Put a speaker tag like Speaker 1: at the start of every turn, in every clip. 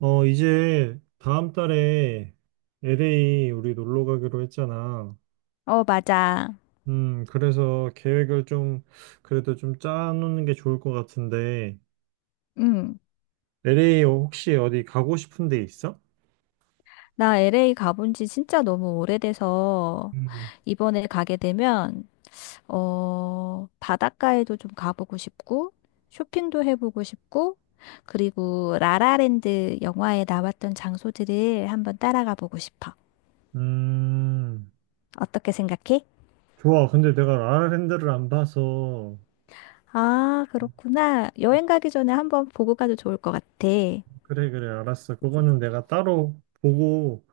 Speaker 1: 이제 다음 달에 LA 우리 놀러 가기로 했잖아.
Speaker 2: 어, 맞아.
Speaker 1: 그래서 계획을 좀 그래도 좀 짜놓는 게 좋을 것 같은데
Speaker 2: 응.
Speaker 1: LA 혹시 어디 가고 싶은 데 있어?
Speaker 2: 나 LA 가본 지 진짜 너무 오래돼서
Speaker 1: 음.
Speaker 2: 이번에 가게 되면, 어, 바닷가에도 좀 가보고 싶고, 쇼핑도 해보고 싶고, 그리고 라라랜드 영화에 나왔던 장소들을 한번 따라가 보고 싶어.
Speaker 1: 음,
Speaker 2: 어떻게 생각해?
Speaker 1: 좋아. 근데 내가 라라랜드를 안 봐서
Speaker 2: 아, 그렇구나. 여행 가기 전에 한번 보고 가도 좋을 것 같아.
Speaker 1: 그래 그래 알았어. 그거는 내가 따로 보고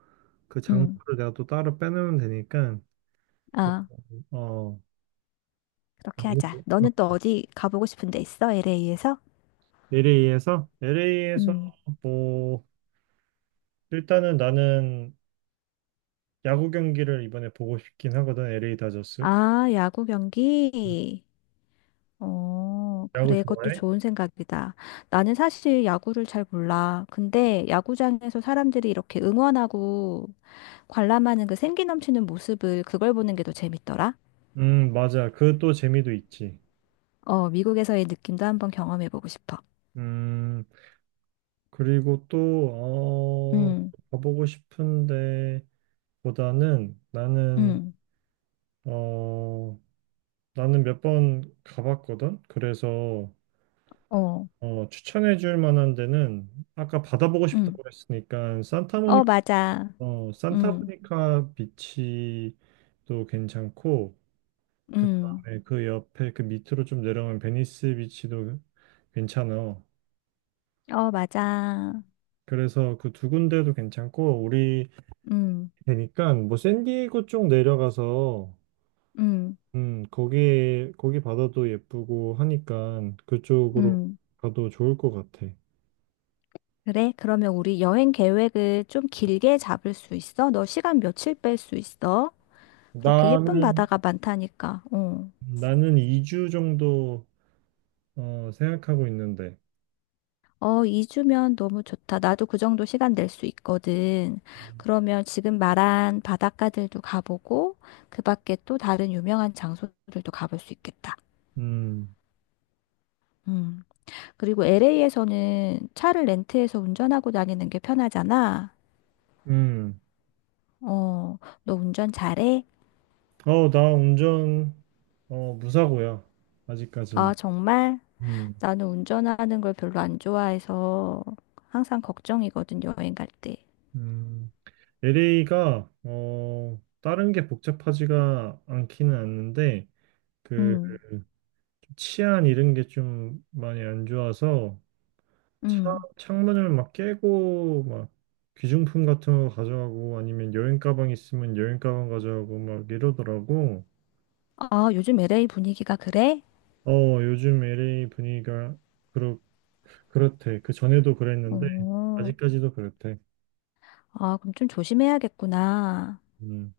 Speaker 1: 그
Speaker 2: 응.
Speaker 1: 장소를 내가 또 따로 빼놓으면 되니까 그,
Speaker 2: 어,
Speaker 1: 어,
Speaker 2: 그렇게
Speaker 1: 나중에
Speaker 2: 하자. 너는 또 어디 가보고 싶은 데 있어? LA에서?
Speaker 1: LA에서 뭐 일단은 나는 야구 경기를 이번에 보고 싶긴 하거든. LA 다저스.
Speaker 2: 아, 야구 경기? 어,
Speaker 1: 야구
Speaker 2: 그래, 그것도
Speaker 1: 좋아해?
Speaker 2: 좋은 생각이다. 나는 사실 야구를 잘 몰라. 근데 야구장에서 사람들이 이렇게 응원하고 관람하는 그 생기 넘치는 모습을 그걸 보는 게 더 재밌더라.
Speaker 1: 맞아. 그 또 재미도 있지.
Speaker 2: 어, 미국에서의 느낌도 한번 경험해보고 싶어.
Speaker 1: 음, 그리고 또, 어,
Speaker 2: 응,
Speaker 1: 가보고 싶은데 보다는
Speaker 2: 응,
Speaker 1: 어, 나는 몇 번 가봤거든. 그래서,
Speaker 2: 어,
Speaker 1: 추천해 줄 만한 데는 아까 바다 보고
Speaker 2: 응.
Speaker 1: 싶다고 했으니까
Speaker 2: 어, 맞아. 응,
Speaker 1: 산타모니카 비치도 괜찮고, 그
Speaker 2: 응,
Speaker 1: 다음에 그 옆에 그 밑으로 좀 내려오면 베니스 비치도 괜찮아.
Speaker 2: 어, 맞아.
Speaker 1: 그래서 그 두 군데도 괜찮고 우리
Speaker 2: 응,
Speaker 1: 되니까 뭐 샌디에고 쪽 내려가서
Speaker 2: 응,
Speaker 1: 거기 바다도 예쁘고 하니까 그쪽으로
Speaker 2: 응.
Speaker 1: 가도 좋을 것 같아.
Speaker 2: 그래, 그러면 우리 여행 계획을 좀 길게 잡을 수 있어? 너 시간 며칠 뺄 수 있어? 그렇게 예쁜
Speaker 1: 나는
Speaker 2: 바다가 많다니까. 어.
Speaker 1: 나는 2주 정도 생각하고 있는데.
Speaker 2: 어, 2주면 너무 좋다. 나도 그 정도 시간 낼 수 있거든. 그러면 지금 말한 바닷가들도 가보고, 그 밖에 또 다른 유명한 장소들도 가볼 수 있겠다.
Speaker 1: 음.
Speaker 2: 음. 그리고 LA에서는 차를 렌트해서 운전하고 다니는 게 편하잖아.
Speaker 1: 음.
Speaker 2: 어, 너 운전 잘해?
Speaker 1: 나 운전 무사고야.
Speaker 2: 아,
Speaker 1: 아직까지는.
Speaker 2: 정말?
Speaker 1: 음.
Speaker 2: 나는 운전하는 걸 별로 안 좋아해서 항상 걱정이거든, 여행 갈 때.
Speaker 1: 음. LA가 다른 게 복잡하지가 않기는 않는데 그
Speaker 2: 음,
Speaker 1: 치안 이런 게 좀 많이 안 좋아서 차,
Speaker 2: 음.
Speaker 1: 창문을 막 깨고 막 귀중품 같은 거 가져가고 아니면 여행 가방 있으면 여행 가방 가져가고 막 이러더라고.
Speaker 2: 아, 요즘 LA 분위기가 그래?
Speaker 1: 어 요즘 LA 분위기가 그렇 그렇대. 그 전에도 그랬는데
Speaker 2: 어,
Speaker 1: 아직까지도 그렇대.
Speaker 2: 아, 그럼 좀 조심해야겠구나.
Speaker 1: 음.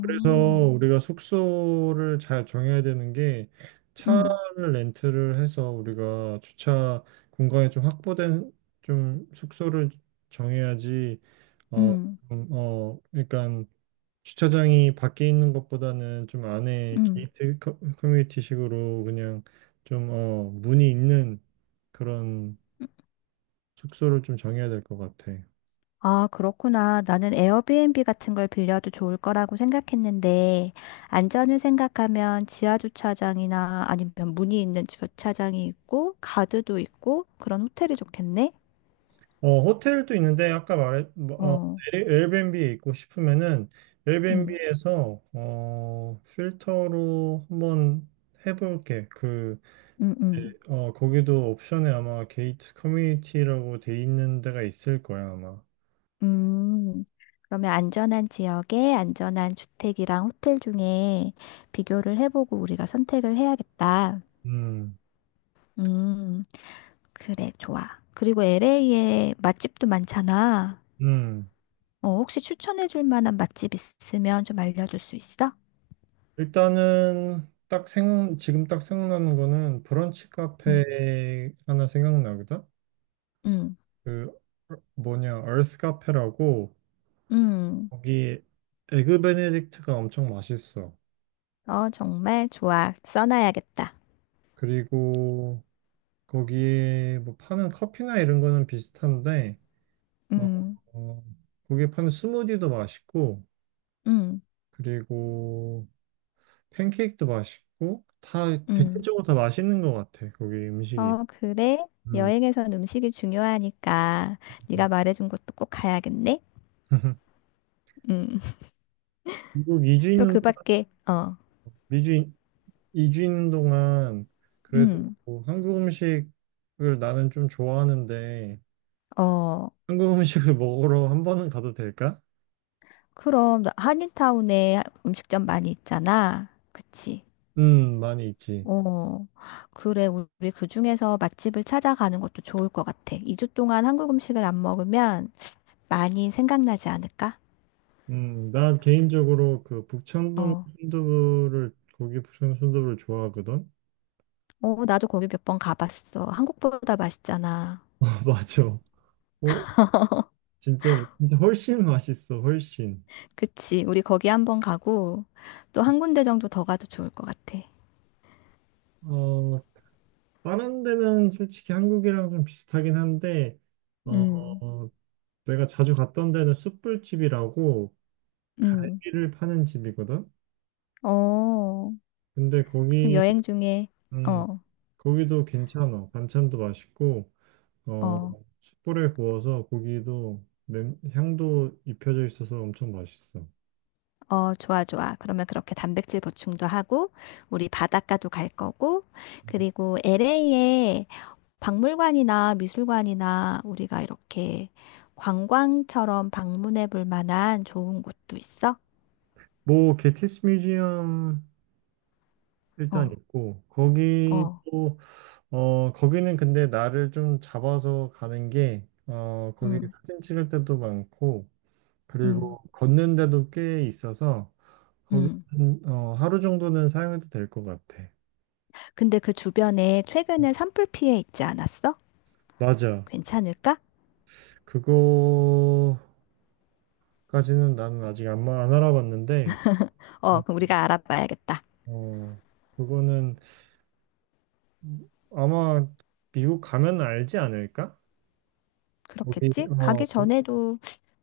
Speaker 1: 그래서 우리가 숙소를 잘 정해야 되는 게
Speaker 2: 음,
Speaker 1: 차를 렌트를 해서 우리가 주차 공간이 좀 확보된 좀 숙소를 정해야지 어,
Speaker 2: 음,
Speaker 1: 좀, 그러니까 주차장이 밖에 있는 것보다는 좀 안에
Speaker 2: 음.
Speaker 1: 게이트 커뮤니티식으로 그냥 좀 문이 있는 그런 숙소를 좀 정해야 될 것 같아.
Speaker 2: 아, 그렇구나. 나는 에어비앤비 같은 걸 빌려도 좋을 거라고 생각했는데, 안전을 생각하면 지하 주차장이나 아니면 문이 있는 주차장이 있고, 가드도 있고, 그런 호텔이 좋겠네?
Speaker 1: 어, 호텔도 있는데 아까 말했 뭐,
Speaker 2: 어,
Speaker 1: 에어비앤비에 있고 싶으면은
Speaker 2: 음.
Speaker 1: 에어비앤비에서 필터로 한번 해볼게.
Speaker 2: 음, 음.
Speaker 1: 거기도 옵션에 아마 게이트 커뮤니티라고 돼 있는 데가 있을 거야, 아마.
Speaker 2: 음. 그러면 안전한 지역에 안전한 주택이랑 호텔 중에 비교를 해보고 우리가 선택을 해야겠다.
Speaker 1: 음.
Speaker 2: 음, 그래, 좋아. 그리고 LA에 맛집도 많잖아.
Speaker 1: 음.
Speaker 2: 어, 혹시 추천해줄 만한 맛집 있으면 좀 알려줄 수 있어?
Speaker 1: 일단은 딱 지금 딱 생각나는 거는 브런치 카페 하나 생각나거든.
Speaker 2: 응응응.
Speaker 1: 그 뭐냐, 얼스 카페라고 거기 에그 베네딕트가 엄청 맛있어.
Speaker 2: 어, 정말 좋아. 써놔야겠다.
Speaker 1: 그리고 거기에 뭐 파는 커피나 이런 거는 비슷한데, 어,
Speaker 2: 응응응.
Speaker 1: 어, 거기에 파는 스무디도 맛있고, 그리고 팬케이크도 맛있고, 다 대체적으로 다 맛있는 것 같아. 거기 음식이.
Speaker 2: 어, 그래.
Speaker 1: 음.
Speaker 2: 여행에선 음식이 중요하니까 네가 말해준 곳도 꼭 가야겠네. 음.
Speaker 1: 미국 2주
Speaker 2: 또
Speaker 1: 있는
Speaker 2: 그
Speaker 1: 동안,
Speaker 2: 밖에, 어,
Speaker 1: 미주 이 주 있는 동안 그래도
Speaker 2: 음,
Speaker 1: 뭐 한국 음식을 나는 좀 좋아하는데,
Speaker 2: 어,
Speaker 1: 한국 음식을 먹으러 한 번은 가도 될까?
Speaker 2: 그럼, 한인타운에 음식점 많이 있잖아. 그치?
Speaker 1: 많이 있지.
Speaker 2: 어, 그래. 우리 그 중에서 맛집을 찾아가는 것도 좋을 것 같아. 2주 동안 한국 음식을 안 먹으면 많이 생각나지 않을까?
Speaker 1: 나 개인적으로 그 북창동
Speaker 2: 어,
Speaker 1: 순두부를 고기 북창동 순두부를 좋아하거든.
Speaker 2: 어, 나도 거기 몇 번 가봤어. 한국보다 맛있잖아.
Speaker 1: 아, 맞아. 어, 진짜 진짜 훨씬 맛있어. 훨씬.
Speaker 2: 그치? 우리 거기 한번 가고, 또 한 군데 정도 더 가도 좋을 것 같아.
Speaker 1: 어, 다른 데는 솔직히 한국이랑 좀 비슷하긴 한데 어,
Speaker 2: 음,
Speaker 1: 내가 자주 갔던 데는 숯불집이라고
Speaker 2: 음,
Speaker 1: 갈비를 파는 집이거든.
Speaker 2: 어,
Speaker 1: 근데
Speaker 2: 그럼 여행 중에,
Speaker 1: 음,
Speaker 2: 어,
Speaker 1: 거기도 괜찮아. 반찬도 맛있고 어,
Speaker 2: 어,
Speaker 1: 숯불에 구워서 고기도 향도 입혀져 있어서 엄청 맛있어.
Speaker 2: 어, 좋아, 좋아. 그러면 그렇게 단백질 보충도 하고, 우리 바닷가도 갈 거고, 그리고 LA에 박물관이나 미술관이나 우리가 이렇게 관광처럼 방문해 볼 만한 좋은 곳도 있어?
Speaker 1: 뭐 게티스 뮤지엄 일단
Speaker 2: 어,
Speaker 1: 있고
Speaker 2: 어,
Speaker 1: 거기도 거기는 근데 나를 좀 잡아서 가는 게 거기
Speaker 2: 음,
Speaker 1: 사진 찍을 때도 많고 그리고
Speaker 2: 음,
Speaker 1: 걷는 데도 꽤 있어서 거기
Speaker 2: 음.
Speaker 1: 하루 정도는 사용해도 될 것 같아.
Speaker 2: 근데 그 주변에 최근에 산불 피해 있지 않았어?
Speaker 1: 맞아.
Speaker 2: 괜찮을까?
Speaker 1: 그거까지는 나는 아직 안 알아봤는데,
Speaker 2: 어,
Speaker 1: 어,
Speaker 2: 그럼 우리가 알아봐야겠다.
Speaker 1: 어, 그거는 아마 미국 가면 알지 않을까? 거기
Speaker 2: 그렇겠지?
Speaker 1: 어,
Speaker 2: 가기 전에도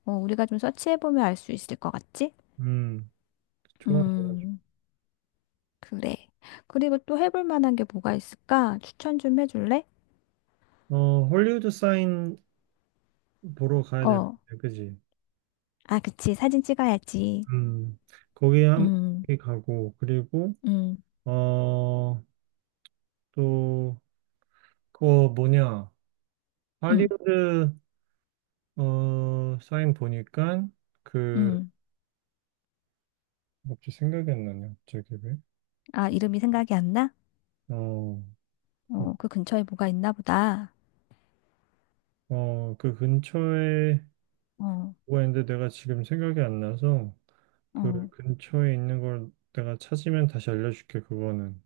Speaker 2: 어, 우리가 좀 서치해 보면 알 수 있을 것 같지?
Speaker 1: 음, 좋아.
Speaker 2: 음. 그래. 그리고 또 해볼 만한 게 뭐가 있을까? 추천 좀 해줄래?
Speaker 1: 헐리우드 사인 보러 가야 될 것
Speaker 2: 어.
Speaker 1: 같아, 그지?
Speaker 2: 아, 그치. 사진 찍어야지.
Speaker 1: 음, 거기 한
Speaker 2: 음,
Speaker 1: 거기 가고 그리고
Speaker 2: 음,
Speaker 1: 어, 또 그거 뭐냐?
Speaker 2: 음,
Speaker 1: 할리우드 사인 보니까 그
Speaker 2: 음.
Speaker 1: 갑자기 생각이 안 나냐? 갑자기 왜?
Speaker 2: 아, 이름이 생각이 안 나?
Speaker 1: 어,
Speaker 2: 어, 그 근처에 뭐가 있나 보다.
Speaker 1: 그 근처에
Speaker 2: 어,
Speaker 1: 뭐가 있는데 내가 지금 생각이 안 나서 그
Speaker 2: 어.
Speaker 1: 근처에 있는 걸 내가 찾으면 다시 알려줄게, 그거는.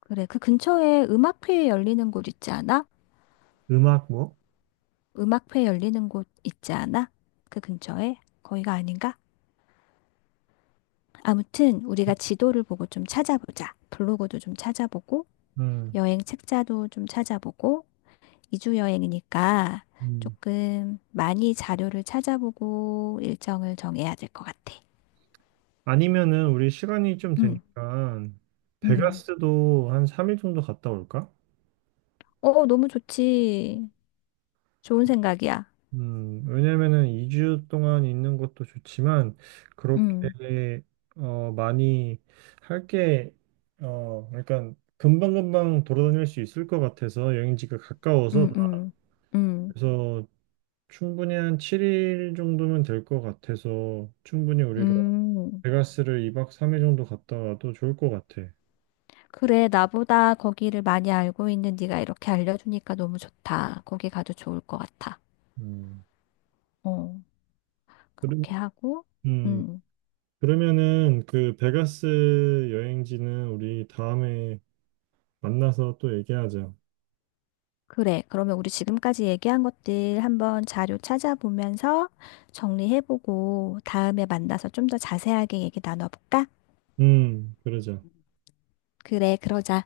Speaker 2: 그래. 그 근처에 음악회 열리는 곳 있지 않아?
Speaker 1: 음악 뭐?
Speaker 2: 음악회 열리는 곳 있지 않아? 그 근처에? 거기가 아닌가? 아무튼 우리가 지도를 보고 좀 찾아보자. 블로그도 좀 찾아보고
Speaker 1: 음.
Speaker 2: 여행 책자도 좀 찾아보고 2주 여행이니까
Speaker 1: 음.
Speaker 2: 조금 많이 자료를 찾아보고 일정을 정해야 될 것 같아.
Speaker 1: 아니면은 우리 시간이 좀
Speaker 2: 응,
Speaker 1: 되니까
Speaker 2: 응.
Speaker 1: 베가스도 한 3일 정도 갔다 올까?
Speaker 2: 어, 너무 좋지. 좋은 생각이야.
Speaker 1: 왜냐면은 2주 동안 있는 것도 좋지만
Speaker 2: 응,
Speaker 1: 그렇게 많이 할 게 그러니까 금방금방 돌아다닐 수 있을 것 같아서 여행지가 가까워서
Speaker 2: 응, 응, 응,
Speaker 1: 그래서 충분히 한 7일 정도면 될 것 같아서 충분히 우리가
Speaker 2: 응.
Speaker 1: 베가스를 2박 3일 정도 갔다 와도 좋을 것 같아.
Speaker 2: 그래, 나보다 거기를 많이 알고 있는 네가 이렇게 알려주니까 너무 좋다. 거기 가도 좋을 것 같아.
Speaker 1: 음.
Speaker 2: 어,
Speaker 1: 그러,
Speaker 2: 그렇게 하고,
Speaker 1: 음.
Speaker 2: 응.
Speaker 1: 그러면은 그 베가스 여행지는 우리 다음에 만나서 또 얘기하자.
Speaker 2: 그래. 그러면 우리 지금까지 얘기한 것들 한번 자료 찾아보면서 정리해보고 다음에 만나서 좀 더 자세하게 얘기 나눠볼까?
Speaker 1: 그러자.
Speaker 2: 그래, 그러자.